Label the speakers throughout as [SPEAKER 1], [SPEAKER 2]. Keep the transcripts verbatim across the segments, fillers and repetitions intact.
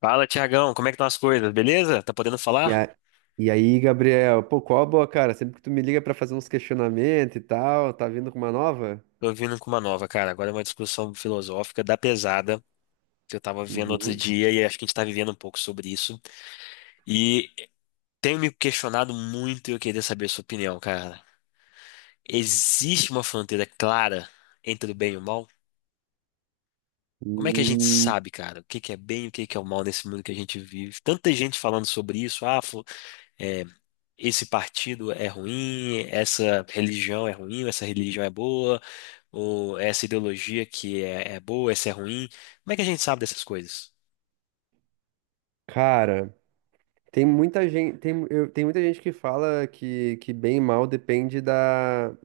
[SPEAKER 1] Fala, Tiagão, como é que estão as coisas? Beleza? Tá podendo
[SPEAKER 2] E,
[SPEAKER 1] falar?
[SPEAKER 2] a, e aí, Gabriel, pô, qual a boa, cara? Sempre que tu me liga pra fazer uns questionamentos e tal, tá vindo com uma nova?
[SPEAKER 1] Tô vindo com uma nova, cara. Agora é uma discussão filosófica da pesada que eu tava vivendo outro
[SPEAKER 2] Uhum.
[SPEAKER 1] dia e acho que a gente tá vivendo um pouco sobre isso. E tenho me questionado muito e eu queria saber a sua opinião, cara. Existe uma fronteira clara entre o bem e o mal? Como é que a gente
[SPEAKER 2] Hum,
[SPEAKER 1] sabe, cara, o que que é bem e o que que é o mal nesse mundo que a gente vive? Tanta gente falando sobre isso, ah, fu- é, esse partido é ruim, essa religião é ruim, essa religião é boa. Ou essa ideologia que é, é boa, essa é ruim. Como é que a gente sabe dessas coisas?
[SPEAKER 2] Cara, tem muita gente, tem, eu, tem muita gente que fala que, que bem e mal depende da,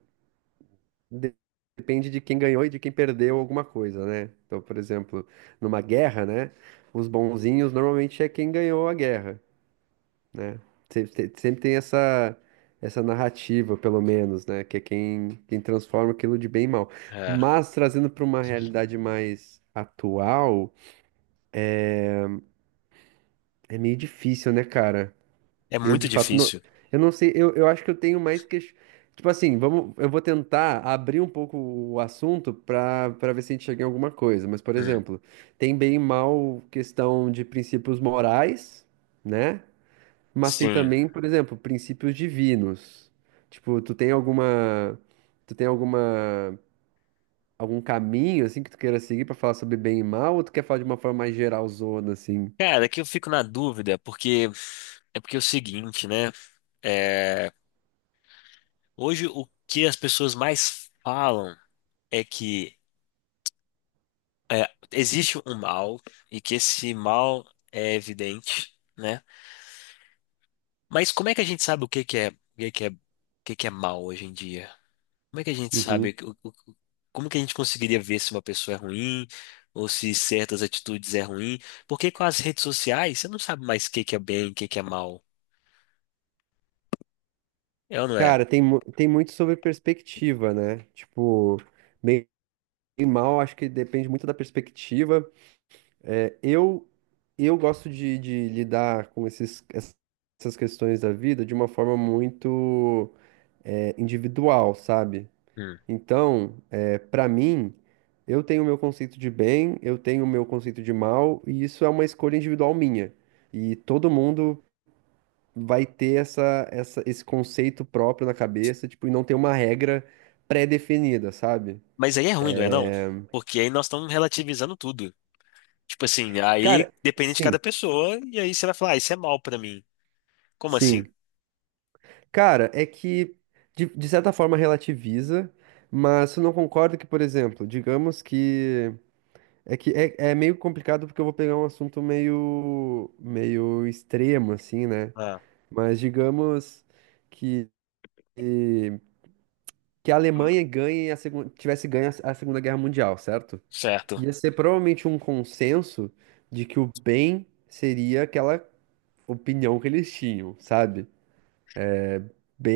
[SPEAKER 2] de- depende de quem ganhou e de quem perdeu alguma coisa, né? Então, por exemplo, numa guerra, né? Os bonzinhos normalmente é quem ganhou a guerra, né? Sempre, tem- sempre tem essa, essa narrativa, pelo menos, né? Que é quem, quem transforma aquilo de bem em mal.
[SPEAKER 1] É,
[SPEAKER 2] Mas trazendo para uma realidade mais atual, é meio difícil, né, cara?
[SPEAKER 1] é
[SPEAKER 2] Eu
[SPEAKER 1] muito
[SPEAKER 2] de fato não,
[SPEAKER 1] difícil.
[SPEAKER 2] eu não sei, eu, eu acho que eu tenho mais que Tipo assim, vamos, eu vou tentar abrir um pouco o assunto para para ver se a gente chega em alguma coisa. Mas, por
[SPEAKER 1] Hum,
[SPEAKER 2] exemplo, tem bem e mal questão de princípios morais, né? Mas tem
[SPEAKER 1] sim.
[SPEAKER 2] também, por exemplo, princípios divinos. Tipo, tu tem alguma, tu tem alguma, algum caminho assim que tu queira seguir pra falar sobre bem e mal, ou tu quer falar de uma forma mais geralzona assim?
[SPEAKER 1] Cara, é que eu fico na dúvida, porque é porque é o seguinte, né? É, hoje o que as pessoas mais falam é que é, existe um mal e que esse mal é evidente, né? Mas como é que a gente sabe o que que é, o que que é, o que que é mal hoje em dia? Como é que a gente
[SPEAKER 2] Uhum.
[SPEAKER 1] sabe? o- o- o- Como que a gente conseguiria ver se uma pessoa é ruim ou se certas atitudes é ruim? Porque com as redes sociais, você não sabe mais o que que é bem, o que que é mal. É ou não é?
[SPEAKER 2] Cara, tem, mu- tem muito sobre perspectiva, né? Tipo, bem e mal, acho que depende muito da perspectiva. É, eu eu gosto de, de lidar com esses, essas questões da vida de uma forma muito é, individual, sabe?
[SPEAKER 1] Hum.
[SPEAKER 2] Então, é, para mim, eu tenho o meu conceito de bem, eu tenho o meu conceito de mal, e isso é uma escolha individual minha. E todo mundo vai ter essa, essa- esse conceito próprio na cabeça, tipo, e não tem uma regra pré-definida, sabe?
[SPEAKER 1] Mas aí é ruim, não é não? Porque aí nós estamos relativizando tudo. Tipo assim, aí
[SPEAKER 2] Cara,
[SPEAKER 1] depende de cada
[SPEAKER 2] sim,
[SPEAKER 1] pessoa e aí você vai falar, ah, isso é mal pra mim. Como assim?
[SPEAKER 2] sim. Cara, é que de, de certa forma relativiza, mas eu não concordo que, por exemplo, digamos que é que é, é meio complicado porque eu vou pegar um assunto meio meio extremo assim, né?
[SPEAKER 1] Ah,
[SPEAKER 2] Mas digamos que, que a Alemanha ganhe a segunda, tivesse ganho a a Segunda Guerra Mundial, certo?
[SPEAKER 1] certo.
[SPEAKER 2] Ia ser provavelmente um consenso de que o bem seria aquela opinião que eles tinham, sabe?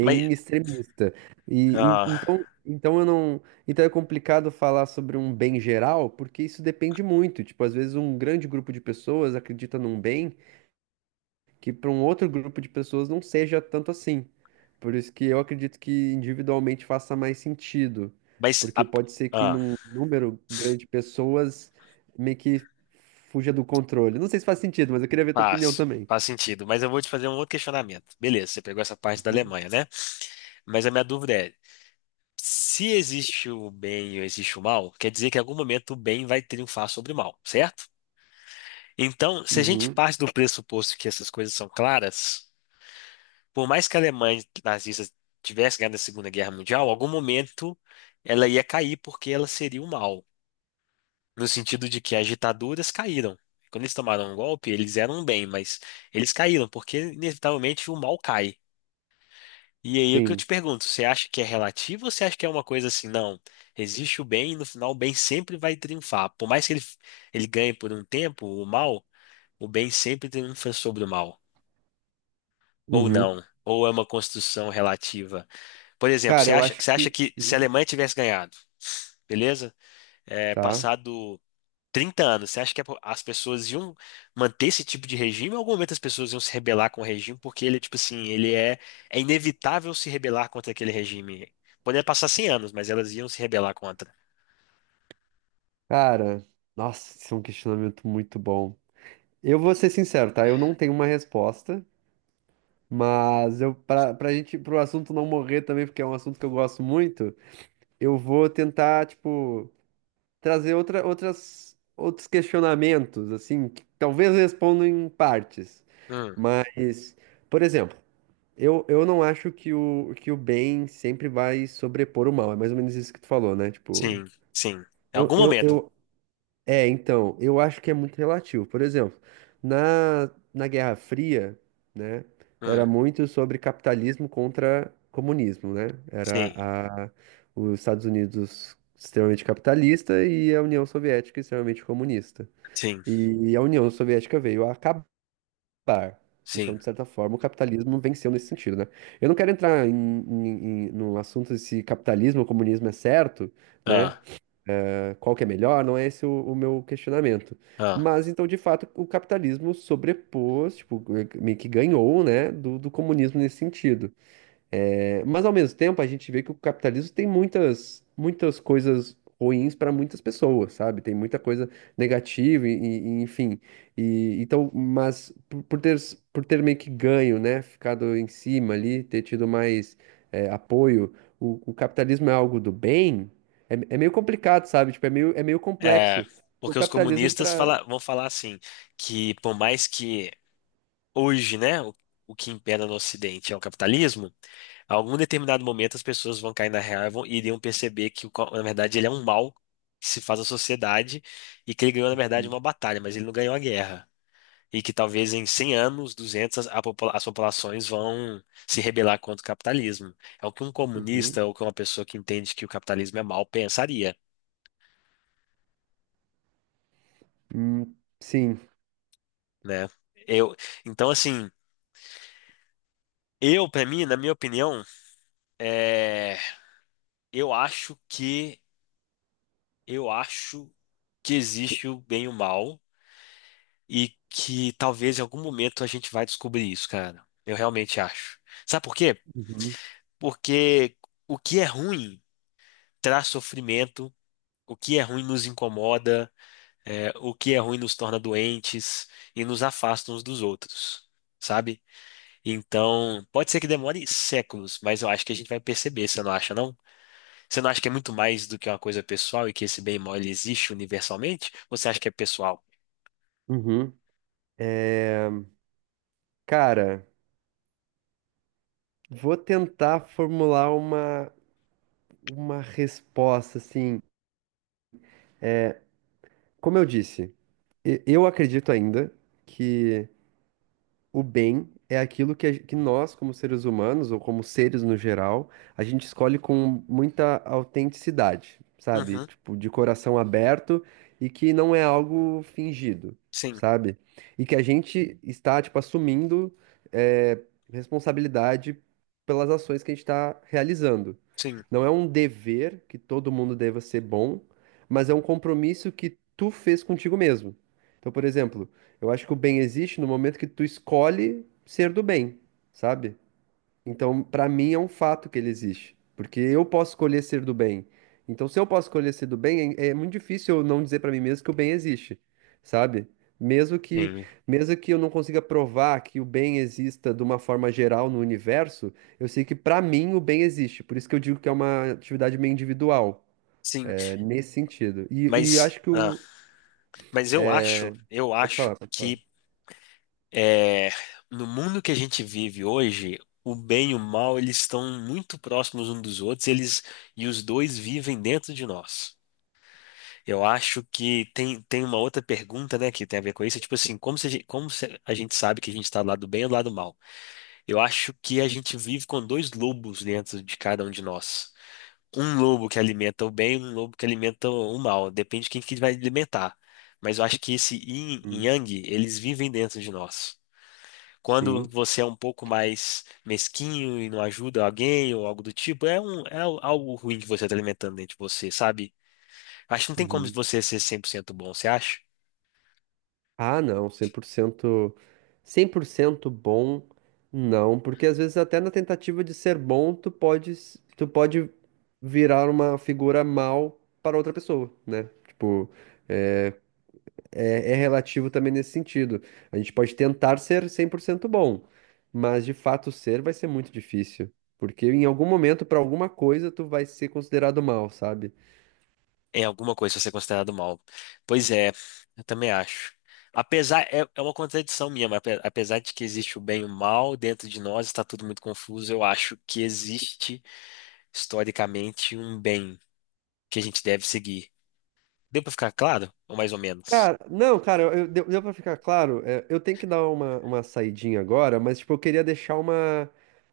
[SPEAKER 1] Mas,
[SPEAKER 2] extremista. E, e-
[SPEAKER 1] ah,
[SPEAKER 2] então, então eu não, então é complicado falar sobre um bem geral, porque isso depende muito. Tipo, às vezes um grande grupo de pessoas acredita num bem que para um outro grupo de pessoas não seja tanto assim. Por isso que eu acredito que individualmente faça mais sentido,
[SPEAKER 1] mas
[SPEAKER 2] porque
[SPEAKER 1] a-
[SPEAKER 2] pode ser que
[SPEAKER 1] ah,
[SPEAKER 2] num número grande de pessoas meio que fuja do controle. Não sei se faz sentido, mas eu queria ver tua opinião
[SPEAKER 1] faz,
[SPEAKER 2] também.
[SPEAKER 1] faz sentido. Mas eu vou te fazer um outro questionamento. Beleza, você pegou essa parte da
[SPEAKER 2] Uhum.
[SPEAKER 1] Alemanha, né? Mas a minha dúvida é se existe o bem e existe o mal, quer dizer que em algum momento o bem vai triunfar sobre o mal, certo? Então, se a gente
[SPEAKER 2] Uhum,
[SPEAKER 1] parte do pressuposto que essas coisas são claras, por mais que a Alemanha nazista tivesse ganhado a Segunda Guerra Mundial, em algum momento ela ia cair porque ela seria o mal, no sentido de que as ditaduras caíram. Quando eles tomaram um golpe, eles eram um bem, mas eles caíram porque inevitavelmente o mal cai. E aí o que eu te
[SPEAKER 2] sim.
[SPEAKER 1] pergunto, você acha que é relativo ou você acha que é uma coisa assim, não, existe o bem e no final o bem sempre vai triunfar. Por mais que ele, ele ganhe por um tempo o mal, o bem sempre triunfa sobre o mal. Ou
[SPEAKER 2] Uhum.
[SPEAKER 1] não, ou é uma construção relativa. Por exemplo,
[SPEAKER 2] Cara,
[SPEAKER 1] você
[SPEAKER 2] eu
[SPEAKER 1] acha,
[SPEAKER 2] acho
[SPEAKER 1] você acha
[SPEAKER 2] que.
[SPEAKER 1] que se a
[SPEAKER 2] Uhum.
[SPEAKER 1] Alemanha tivesse ganhado, beleza? É,
[SPEAKER 2] Tá.
[SPEAKER 1] passado trinta anos, você acha que as pessoas iam manter esse tipo de regime? Ou em algum momento as pessoas iam se rebelar com o regime? Porque ele, tipo assim, ele é, é inevitável se rebelar contra aquele regime. Poderia passar cem anos, mas elas iam se rebelar contra.
[SPEAKER 2] Cara, nossa, isso é um questionamento muito bom. Eu vou ser sincero, tá? Eu não tenho uma resposta, mas eu, pra, pra gente, pro assunto não morrer também, porque é um assunto que eu gosto muito, eu vou tentar, tipo, trazer outra, outras, outros questionamentos, assim, que talvez respondam em partes.
[SPEAKER 1] Hum,
[SPEAKER 2] Mas, por exemplo, eu, eu não acho que o, que o bem sempre vai sobrepor o mal. É mais ou menos isso que tu falou, né? Tipo,
[SPEAKER 1] sim, sim. Em
[SPEAKER 2] eu,
[SPEAKER 1] algum
[SPEAKER 2] eu,
[SPEAKER 1] momento.
[SPEAKER 2] eu é, então, eu acho que é muito relativo. Por exemplo, na, na Guerra Fria, né, era
[SPEAKER 1] Hum,
[SPEAKER 2] muito sobre capitalismo contra comunismo, né? Era
[SPEAKER 1] sim,
[SPEAKER 2] a, os Estados Unidos extremamente capitalista e a União Soviética extremamente comunista.
[SPEAKER 1] sim,
[SPEAKER 2] E a União Soviética veio a acabar. Então,
[SPEAKER 1] sim.
[SPEAKER 2] de certa forma, o capitalismo venceu nesse sentido, né? Eu não quero entrar em, em- em- no assunto se capitalismo ou comunismo é certo, né?
[SPEAKER 1] Ah,
[SPEAKER 2] Ah, qual que é melhor, não é esse o, o meu questionamento.
[SPEAKER 1] ah.
[SPEAKER 2] Mas então, de fato, o capitalismo sobrepôs, tipo, meio que ganhou, né, do, do comunismo nesse sentido. É, mas ao mesmo tempo a gente vê que o capitalismo tem muitas, muitas coisas ruins para muitas pessoas, sabe? Tem muita coisa negativa e, e- enfim. E, então, mas por, por ter, por ter meio que ganho, né? Ficado em cima ali, ter tido mais é, apoio, o, o capitalismo é algo do bem? É, é meio complicado, sabe? Tipo, é meio, é meio
[SPEAKER 1] É,
[SPEAKER 2] complexo. O
[SPEAKER 1] porque os
[SPEAKER 2] capitalismo
[SPEAKER 1] comunistas
[SPEAKER 2] para.
[SPEAKER 1] fala- vão falar assim, que por mais que hoje, né, o, o que impera no Ocidente é o capitalismo, a algum determinado momento as pessoas vão cair na real e vão- e iriam perceber que, o co- na verdade, ele é um mal que se faz à sociedade e que ele ganhou, na verdade,
[SPEAKER 2] Uhum.
[SPEAKER 1] uma batalha, mas ele não ganhou a guerra. E que talvez em cem anos, duzentos, a popula- as populações vão se rebelar contra o capitalismo. É o que um
[SPEAKER 2] Uhum.
[SPEAKER 1] comunista ou que uma pessoa que entende que o capitalismo é mal pensaria,
[SPEAKER 2] Hum, sim.
[SPEAKER 1] né? Eu, então, assim, eu, pra mim, na minha opinião, é, eu acho que Eu acho que existe o bem e o mal e que talvez em algum momento a gente vai descobrir isso, cara. Eu realmente acho. Sabe por quê?
[SPEAKER 2] Uhum.
[SPEAKER 1] Porque o que é ruim traz sofrimento, o que é ruim nos incomoda, é, o que é ruim nos torna doentes e nos afasta uns dos outros, sabe? Então, pode ser que demore séculos, mas eu acho que a gente vai perceber, você não acha, não? Você não acha que é muito mais do que uma coisa pessoal e que esse bem e mal ele existe universalmente? Ou você acha que é pessoal?
[SPEAKER 2] Uhum. É, cara. Vou tentar formular uma, uma resposta, assim. Como eu disse, e- eu acredito ainda que o bem é aquilo que, a que nós, como seres humanos, ou como seres no geral, a gente escolhe com muita autenticidade, sabe?
[SPEAKER 1] Uhum.
[SPEAKER 2] Tipo, de coração aberto e que não é algo fingido,
[SPEAKER 1] Sim,
[SPEAKER 2] sabe? E que a gente está, tipo, assumindo, eh, responsabilidade pelas ações que a gente está realizando.
[SPEAKER 1] sim,
[SPEAKER 2] Não é um dever que todo mundo deva ser bom, mas é um compromisso que tu fez contigo mesmo. Então, por exemplo. Eu acho que o bem existe no momento que tu escolhe ser do bem, sabe? Então, pra mim é um fato que ele existe, porque eu posso escolher ser do bem. Então, se eu posso escolher ser do bem, é é muito difícil eu não dizer pra mim mesmo que o bem existe, sabe? Mesmo que,
[SPEAKER 1] sim.
[SPEAKER 2] mesmo que eu não consiga provar que o bem exista de uma forma geral no universo, eu sei que pra mim o bem existe. Por isso que eu digo que é uma atividade meio individual,
[SPEAKER 1] Sim.
[SPEAKER 2] é, nesse sentido. E, e
[SPEAKER 1] Mas,
[SPEAKER 2] acho que
[SPEAKER 1] ah,
[SPEAKER 2] o.
[SPEAKER 1] mas eu acho, eu
[SPEAKER 2] Pode
[SPEAKER 1] acho
[SPEAKER 2] falar, pode falar.
[SPEAKER 1] que é, no mundo que a gente vive hoje, o bem e o mal, eles estão muito próximos uns dos outros, eles e os dois vivem dentro de nós. Eu acho que tem, tem uma outra pergunta, né, que tem a ver com isso, tipo assim, como se, a gen- como se a gente sabe que a gente está do lado do bem ou do lado do mal? Eu acho que a gente vive com dois lobos dentro de cada um de nós. Um lobo que alimenta o bem e um lobo que alimenta o mal. Depende de quem que vai alimentar. Mas eu acho que esse yin e
[SPEAKER 2] Hum.
[SPEAKER 1] yang, eles vivem dentro de nós. Quando
[SPEAKER 2] Sim.
[SPEAKER 1] você é um pouco mais mesquinho e não ajuda alguém ou algo do tipo, é, um, é algo ruim que você está alimentando dentro de você, sabe? Acho que não tem como
[SPEAKER 2] Uhum.
[SPEAKER 1] você ser cem por cento bom, você acha?
[SPEAKER 2] Ah, não, cem cem por cento, cem por cento bom, não, porque às vezes até na tentativa de ser bom, tu pode, s- tu pode virar uma figura mal para outra pessoa, né? Tipo, é, é, é relativo também nesse sentido. A gente pode tentar ser cem por cento bom, mas de fato ser vai ser muito difícil, porque em algum momento, para alguma coisa, tu vai ser considerado mal, sabe?
[SPEAKER 1] Em alguma coisa vai ser considerado mal. Pois é, eu também acho. Apesar, é, é uma contradição minha, mas ape- apesar de que existe o bem e o mal dentro de nós, está tudo muito confuso, eu acho que existe historicamente um bem que a gente deve seguir. Deu para ficar claro? Ou mais ou menos?
[SPEAKER 2] Cara, não, cara, eu, eu- deu, deu pra ficar claro. É, eu tenho que dar uma, uma saidinha agora, mas, tipo, eu queria deixar uma,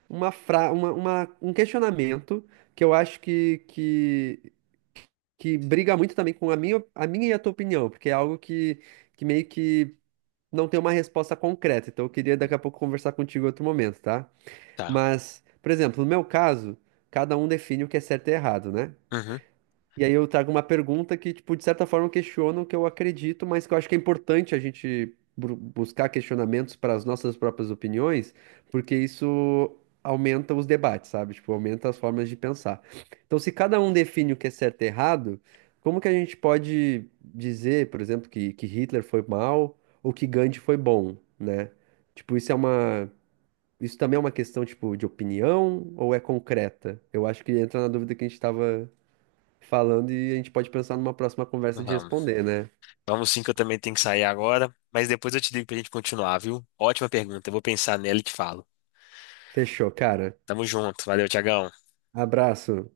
[SPEAKER 2] uma, fra, uma, uma- um questionamento que eu acho que, que, que briga muito também com a minha, a minha e a tua opinião, porque é algo que, que meio que não tem uma resposta concreta, então eu queria daqui a pouco conversar contigo em outro momento, tá?
[SPEAKER 1] Tá.
[SPEAKER 2] Mas, por exemplo, no meu caso, cada um define o que é certo e errado, né?
[SPEAKER 1] Uhum.
[SPEAKER 2] E aí eu trago uma pergunta que, tipo, de certa forma questiona o que eu acredito, mas que eu acho que é importante a gente bru- buscar questionamentos para as nossas próprias opiniões, porque isso aumenta os debates, sabe? Tipo, aumenta as formas de pensar. Então, se cada um define o que é certo e errado, como que a gente pode dizer, por exemplo, que, que Hitler foi mal ou que Gandhi foi bom, né? Tipo, isso é uma... Isso também é uma questão, tipo, de opinião ou é concreta? Eu acho que entra na dúvida que a gente estava falando e a gente pode pensar numa próxima conversa de
[SPEAKER 1] Vamos.
[SPEAKER 2] responder, né?
[SPEAKER 1] Vamos sim, que eu também tenho que sair agora, mas depois eu te digo pra gente continuar, viu? Ótima pergunta, eu vou pensar nela e te falo.
[SPEAKER 2] Fechou, cara.
[SPEAKER 1] Tamo junto, valeu, Tiagão.
[SPEAKER 2] Abraço.